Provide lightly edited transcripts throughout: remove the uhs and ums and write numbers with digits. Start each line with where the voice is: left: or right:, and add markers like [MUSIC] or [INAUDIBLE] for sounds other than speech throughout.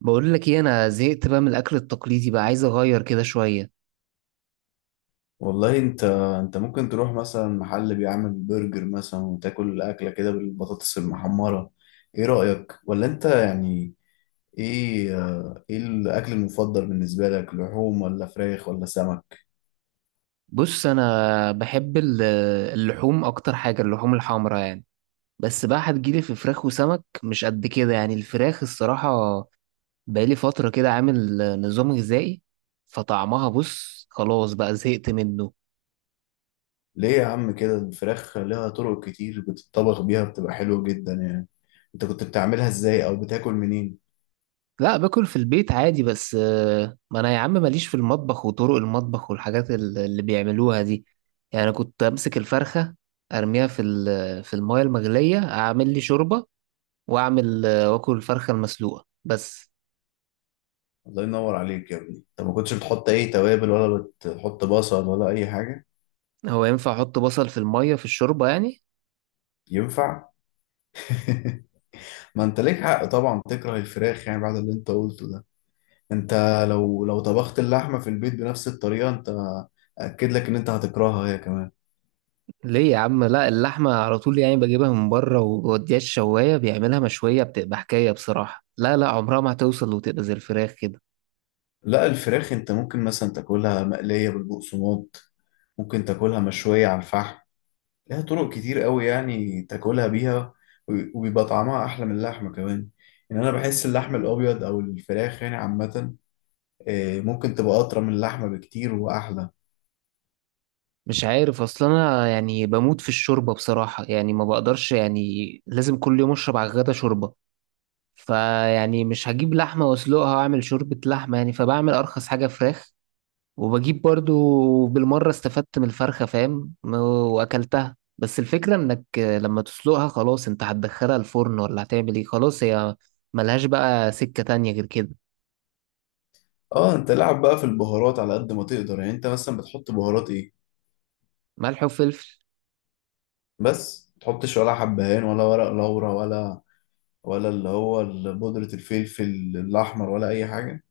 right: بقول لك ايه، انا زهقت بقى من الاكل التقليدي، بقى عايز اغير كده شويه.
left: والله انت ممكن تروح مثلا محل بيعمل برجر مثلا، وتاكل اكله كده بالبطاطس المحمره. ايه رايك؟ ولا انت يعني ايه الاكل المفضل بالنسبه لك، لحوم ولا فراخ ولا سمك؟
right: بص، انا بحب اللحوم اكتر حاجه، اللحوم الحمراء يعني. بس بقى هتجيلي في فراخ وسمك مش قد كده يعني، الفراخ الصراحه بقالي فتره كده عامل نظام غذائي، فطعمها بص خلاص بقى زهقت منه.
left: ليه يا عم كده؟ الفراخ لها طرق كتير بتطبخ بيها، بتبقى حلوه جدا يعني. انت كنت بتعملها ازاي او بتاكل منين؟
right: لا، باكل في البيت عادي بس. ما انا يا عم ماليش في المطبخ وطرق المطبخ والحاجات اللي بيعملوها دي. يعني انا كنت امسك الفرخة، ارميها في في المايه المغلية، اعمل لي شوربة، واعمل آه، واكل الفرخة المسلوقة بس.
left: الله ينور عليك يا ابني، انت ما كنتش بتحط اي توابل ولا بتحط بصل ولا اي حاجه؟
right: هو ينفع احط بصل في المايه في الشوربة يعني؟
left: ينفع. [LAUGHS] ما انت ليك حق طبعا تكره الفراخ يعني بعد اللي انت قلته ده. انت لو طبخت اللحمة في البيت بنفس الطريقة، انت اكد لك ان انت هتكرهها هي كمان.
right: ليه يا عم؟ لا اللحمة على طول يعني بجيبها من بره وبوديها الشواية، بيعملها مشوية، بتبقى حكاية بصراحة. لا، لا، عمرها ما هتوصل وتبقى زي الفراخ كده.
left: لا، الفراخ انت ممكن مثلا تاكلها مقلية بالبقسماط، ممكن تاكلها مشوية على الفحم. لها طرق كتير قوي يعني تاكلها بيها. وبيبقى طعمها احلى من اللحمة كمان. يعني انا بحس اللحم الابيض او الفراخ يعني عامة ممكن تبقى اطرى من اللحمة بكتير واحلى.
right: مش عارف، اصل انا يعني بموت في الشوربه بصراحه يعني، ما بقدرش يعني لازم كل يوم اشرب على الغدا شوربه. فيعني مش هجيب لحمه واسلقها واعمل شوربه لحمه يعني، فبعمل ارخص حاجه فراخ، وبجيب برضو بالمره استفدت من الفرخه فاهم واكلتها. بس الفكره انك لما تسلقها خلاص انت هتدخلها الفرن ولا هتعمل ايه، خلاص هي ملهاش بقى سكه تانية غير كده.
left: اه، انت لعب بقى في البهارات على قد ما تقدر يعني. انت مثلا بتحط بهارات ايه؟
right: ملح وفلفل.
left: بس ما تحطش ولا حبهان ولا ورق لورا، ولا ولا بودرة الفلفل الأحمر ولا أي حاجة؟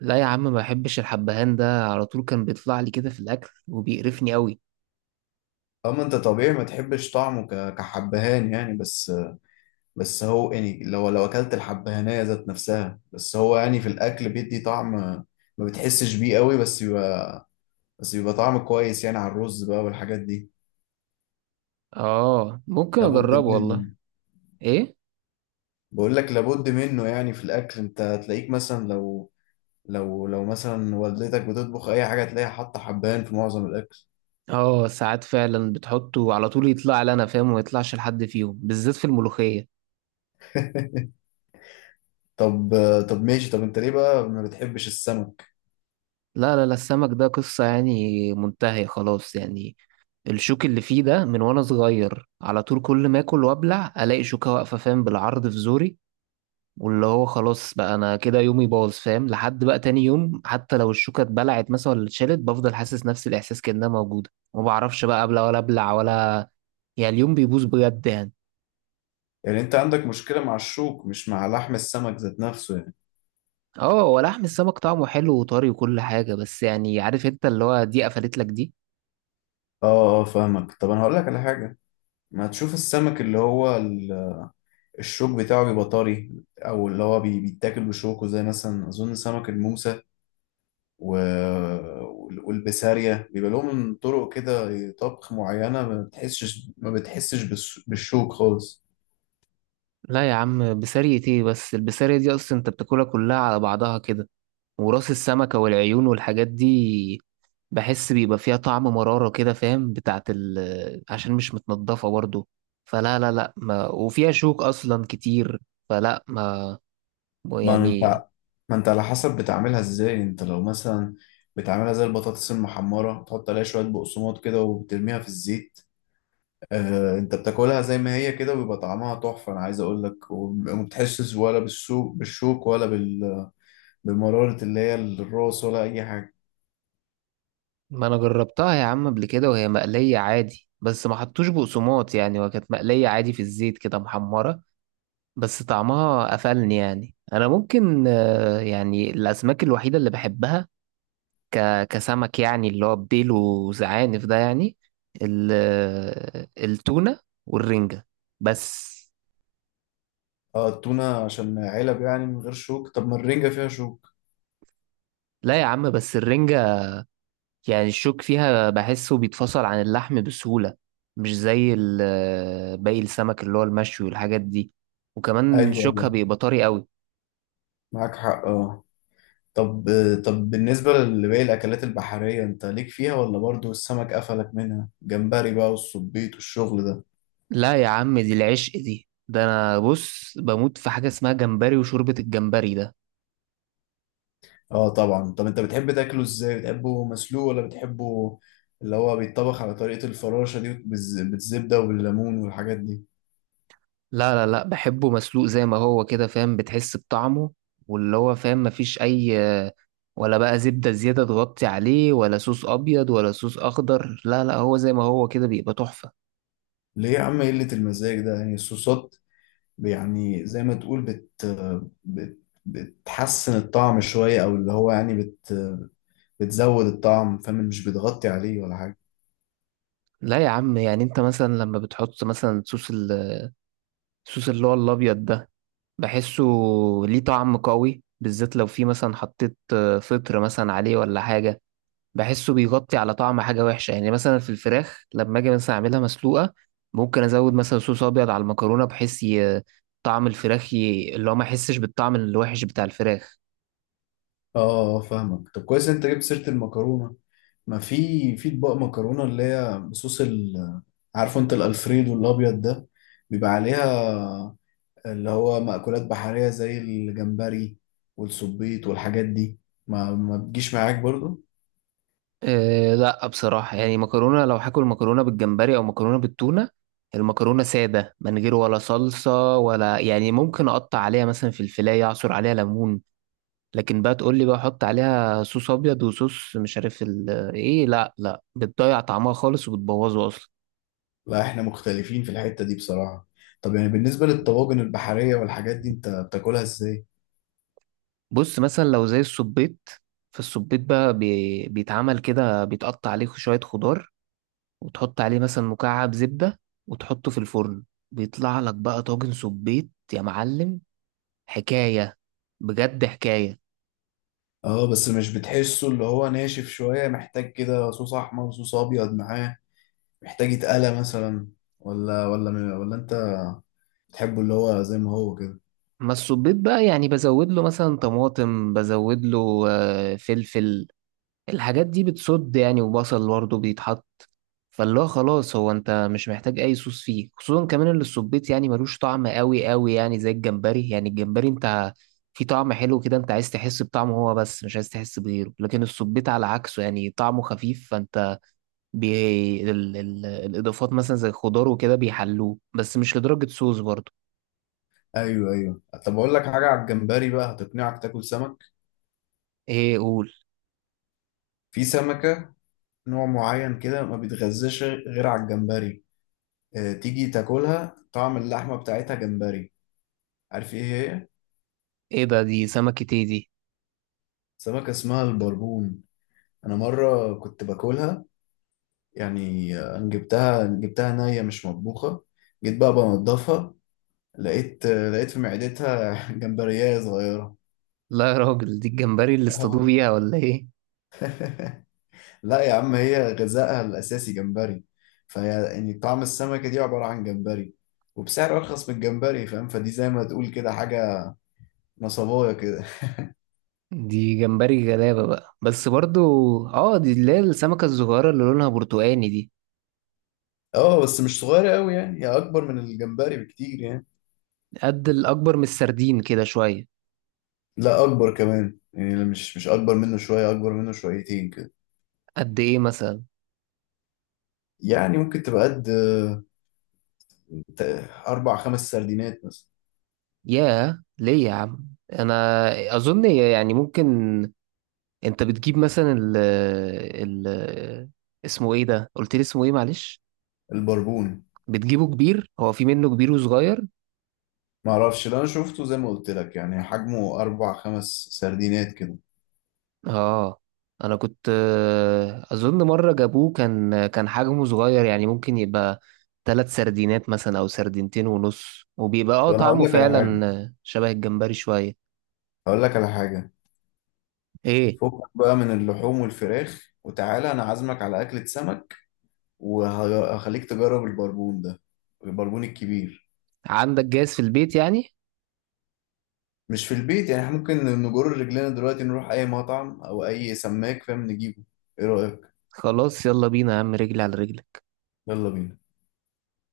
right: لا يا عم، ما بحبش الحبهان ده، على طول كان بيطلع لي كده في الاكل وبيقرفني قوي.
left: أما أنت طبيعي ما تحبش طعمه كحبهان يعني. بس هو يعني لو أكلت الحبهانية ذات نفسها، بس هو يعني في الأكل بيدي طعم ما بتحسش بيه قوي، بس بيبقى طعم كويس يعني على الرز بقى والحاجات دي.
right: اه، ممكن
left: لابد
right: اجربه
left: منه.
right: والله. ايه؟
left: بقول لك لابد منه يعني في الأكل. أنت هتلاقيك مثلا لو مثلا والدتك بتطبخ أي حاجة، تلاقيها حاطة حبهان في معظم الأكل.
right: اه ساعات فعلا بتحطه على طول، يطلع لي انا فاهم وما يطلعش لحد فيهم، بالذات في الملوخية.
left: طب طب ماشي، طب انت ليه بقى ما بتحبش السمك؟
right: لا، لا، لا، السمك ده قصة يعني منتهية خلاص يعني. الشوك اللي فيه ده من وانا صغير، على طول كل ما اكل وابلع الاقي شوكة واقفة فاهم بالعرض في زوري، واللي هو خلاص بقى انا كده يومي باظ فاهم، لحد بقى تاني يوم حتى لو الشوكة اتبلعت مثلا ولا اتشالت بفضل حاسس نفس الاحساس كأنها موجودة، ما بعرفش بقى ابلع ولا ابلع ولا، يعني اليوم بيبوظ بجد يعني.
left: يعني انت عندك مشكلة مع الشوك مش مع لحم السمك ذات نفسه يعني؟
right: اه، هو لحم السمك طعمه حلو وطري وكل حاجة بس يعني، عارف انت اللي هو دي قفلت لك دي.
left: اه، اه، فاهمك. طب انا هقول لك على حاجة. ما تشوف السمك، الشوك بتاعه بيبقى طري، او اللي هو بيتاكل بشوكه زي مثلا اظن سمك الموسى و... والبسارية، بيبقى لهم طرق كده طبخ معينة. ما بتحسش بالشوك خالص.
right: لا يا عم، بسارية ايه؟ بس البسارية دي اصلا انت بتاكلها كلها على بعضها كده، وراس السمكة والعيون والحاجات دي، بحس بيبقى فيها طعم مرارة كده فاهم، بتاعت عشان مش متنضفة برضو. فلا، لا، لا، ما وفيها شوك اصلا كتير، فلا ما
left: ما انت
right: يعني.
left: ما انت على حسب بتعملها ازاي. انت لو مثلا بتعملها زي البطاطس المحمرة، تحط عليها شوية بقسماط كده وبترميها في الزيت، انت بتاكلها زي ما هي كده، وبيبقى طعمها تحفة انا عايز اقول لك. وما بتحسش ولا بالشوك، بالشوك ولا بمرارة اللي هي الراس، ولا اي حاجة.
right: ما انا جربتها يا عم قبل كده، وهي مقلية عادي بس ما حطوش بقسماط يعني، وكانت مقلية عادي في الزيت كده محمرة. بس طعمها قفلني يعني، انا ممكن يعني الاسماك الوحيده اللي بحبها ك... كسمك يعني، اللي هو بديل وزعانف ده يعني، ال... آه، التونه والرنجه بس.
left: اه، التونة عشان علب يعني من غير شوك. طب ما الرنجة فيها شوك؟
right: لا يا عم، بس الرنجه يعني الشوك فيها بحسه بيتفصل عن اللحم بسهوله، مش زي ال... آه، باقي السمك اللي هو المشوي والحاجات دي، وكمان
left: ايوه،
right: شوكها
left: ايوه،
right: بيبقى طري قوي.
left: معاك حق اه. طب طب بالنسبة لباقي الأكلات البحرية، أنت ليك فيها ولا برضو السمك قفلك منها؟ جمبري بقى والسبيط والشغل ده؟
right: لا يا عم، دي العشق دي، ده انا بص بموت في حاجه اسمها جمبري وشوربه الجمبري ده.
left: آه طبعا. طب أنت بتحب تاكله إزاي؟ بتحبه مسلوق، ولا بتحبه اللي هو بيتطبخ على طريقة الفراشة دي بالزبدة وبالليمون والحاجات دي؟
right: لا، لا، لا، بحبه مسلوق زي ما هو كده فاهم، بتحس بطعمه، واللي هو فاهم مفيش أي، ولا بقى زبدة زيادة تغطي عليه ولا صوص أبيض ولا صوص أخضر. لا، لا، هو زي ما هو كده بيبقى تحفة.
left: ليه يا عم إيه قلة المزاج ده؟ يعني الصوصات يعني زي ما تقول بت بت بتحسن الطعم شوية، أو اللي هو يعني بتزود الطعم، فاهم؟ مش بتغطي عليه ولا حاجة.
right: لا يا عم، يعني أنت مثلا لما بتحط مثلا صوص الصوص اللي هو الأبيض ده، بحسه ليه طعم قوي، بالذات لو في مثلا حطيت فطر مثلا عليه ولا حاجة، بحسه بيغطي على طعم حاجة وحشة. يعني مثلا في الفراخ لما أجي مثلا أعملها مسلوقة، ممكن أزود مثلا صوص أبيض على المكرونة بحيث طعم الفراخ اللي هو ما أحسش بالطعم الوحش بتاع الفراخ.
left: اه، اه، اه، فاهمك. طب كويس انت جبت سيرة المكرونة. ما في اطباق مكرونة اللي هي بصوص ال، عارفه انت الالفريدو الابيض ده، بيبقى عليها اللي هو مأكولات بحرية زي الجمبري والسبيط والحاجات دي. ما بتجيش معاك برضو؟
right: أه لا، بصراحة يعني مكرونة، لو هاكل مكرونة بالجمبري أو مكرونة بالتونة، المكرونة سادة من غير ولا صلصة، ولا يعني ممكن أقطع عليها مثلا في الفلاية أعصر عليها ليمون. لكن بقى تقول لي بقى أحط عليها صوص أبيض وصوص مش عارف إيه، لا، لا، بتضيع طعمها خالص وبتبوظه أصلا.
left: لا، احنا مختلفين في الحتة دي بصراحة. طب يعني بالنسبة للطواجن البحرية والحاجات دي انت بتاكلها ازاي؟
right: بص مثلا لو زي السبيط، فالسبيط بقى بيتعمل كده، بيتقطع عليه شوية خضار، وتحط عليه مثلا مكعب زبدة، وتحطه في الفرن، بيطلع لك بقى طاجن سبيط يا معلم، حكاية، بجد حكاية.
left: اه، بس مش بتحسه اللي هو ناشف شوية، محتاج كده صوص احمر صوص ابيض معاه؟ محتاج يتقلى مثلا؟ ولا انت بتحبه اللي هو زي ما هو كده؟
right: ما السبيط بقى يعني بزود له مثلا طماطم، بزود له فلفل، الحاجات دي بتصد يعني، وبصل برضه بيتحط، فاللي هو خلاص، هو انت مش محتاج اي صوص فيه، خصوصا كمان اللي الصبيط يعني ملوش طعم قوي قوي يعني، زي الجمبري يعني. الجمبري انت في طعم حلو كده، انت عايز تحس بطعمه هو بس، مش عايز تحس بغيره، لكن الصبيط على عكسه يعني طعمه خفيف، فانت الاضافات مثلا زي الخضار وكده بيحلوه، بس مش لدرجة صوص برضه.
left: ايوه، ايوه، طب اقول لك حاجه على الجمبري بقى هتقنعك تاكل سمك.
right: ايه، قول.
left: في سمكه نوع معين كده ما بيتغذاش غير على الجمبري. اه، تيجي تاكلها طعم اللحمه بتاعتها جمبري. عارف ايه هي؟
right: ايه ده؟ دي سمكة ايه دي؟
left: سمكه اسمها البربون. انا مره كنت باكلها، يعني انا جبتها، جبتها نيه مش مطبوخه. جيت بقى بنضفها، لقيت لقيت في معدتها [LAUGHS] جمبريه صغيره.
right: لا يا راجل، دي الجمبري اللي اصطادوه
left: [LAUGHS]
right: بيها ولا ايه؟
left: لا يا عم، هي غذائها الأساسي جمبري، فهي يعني طعم السمكة دي عبارة عن جمبري، وبسعر أرخص من الجمبري فاهم؟ فدي زي ما تقول كده حاجة نصباية كده. [LAUGHS]
right: دي جمبري غلابة بقى بس برضو. اه، دي اللي هي السمكة الصغيرة اللي لونها برتقاني دي؟
left: اه بس مش صغيرة قوي يعني، هي أكبر من الجمبري بكتير يعني.
right: قد الأكبر من السردين كده شوية؟
left: لا أكبر كمان يعني، لا مش أكبر منه شوية، أكبر منه شويتين كده.
right: قد إيه مثلا؟
left: يعني ممكن تبقى قد ت- أربع خمس سردينات مثلا.
right: ياه، ليه يا عم؟ أنا أظن يعني ممكن، أنت بتجيب مثلا ال ال اسمه إيه ده، قلت لي اسمه إيه معلش؟
left: البربون.
right: بتجيبه كبير؟ هو في منه كبير وصغير.
left: معرفش ده، أنا شفته زي ما قلت لك يعني حجمه أربع خمس سردينات كده.
right: اه انا كنت اظن مره جابوه، كان حجمه صغير يعني، ممكن يبقى 3 سردينات مثلا او سردينتين ونص، وبيبقى اه
left: طب أنا هقول
right: طعمه
left: لك على حاجة،
right: فعلا شبه الجمبري شويه.
left: هقول لك على حاجة
right: ايه؟
left: فكك بقى من اللحوم والفراخ، وتعالى انا عازمك على اكلة سمك. وهخليك تجرب البربون ده، البربون الكبير.
right: عندك جاهز في البيت يعني؟
left: مش في البيت يعني، احنا ممكن نجر رجلنا دلوقتي نروح اي مطعم او اي سماك فاهم نجيبه. ايه رأيك؟
right: خلاص يلا بينا يا عم، رجلي على رجلي.
left: يلا بينا.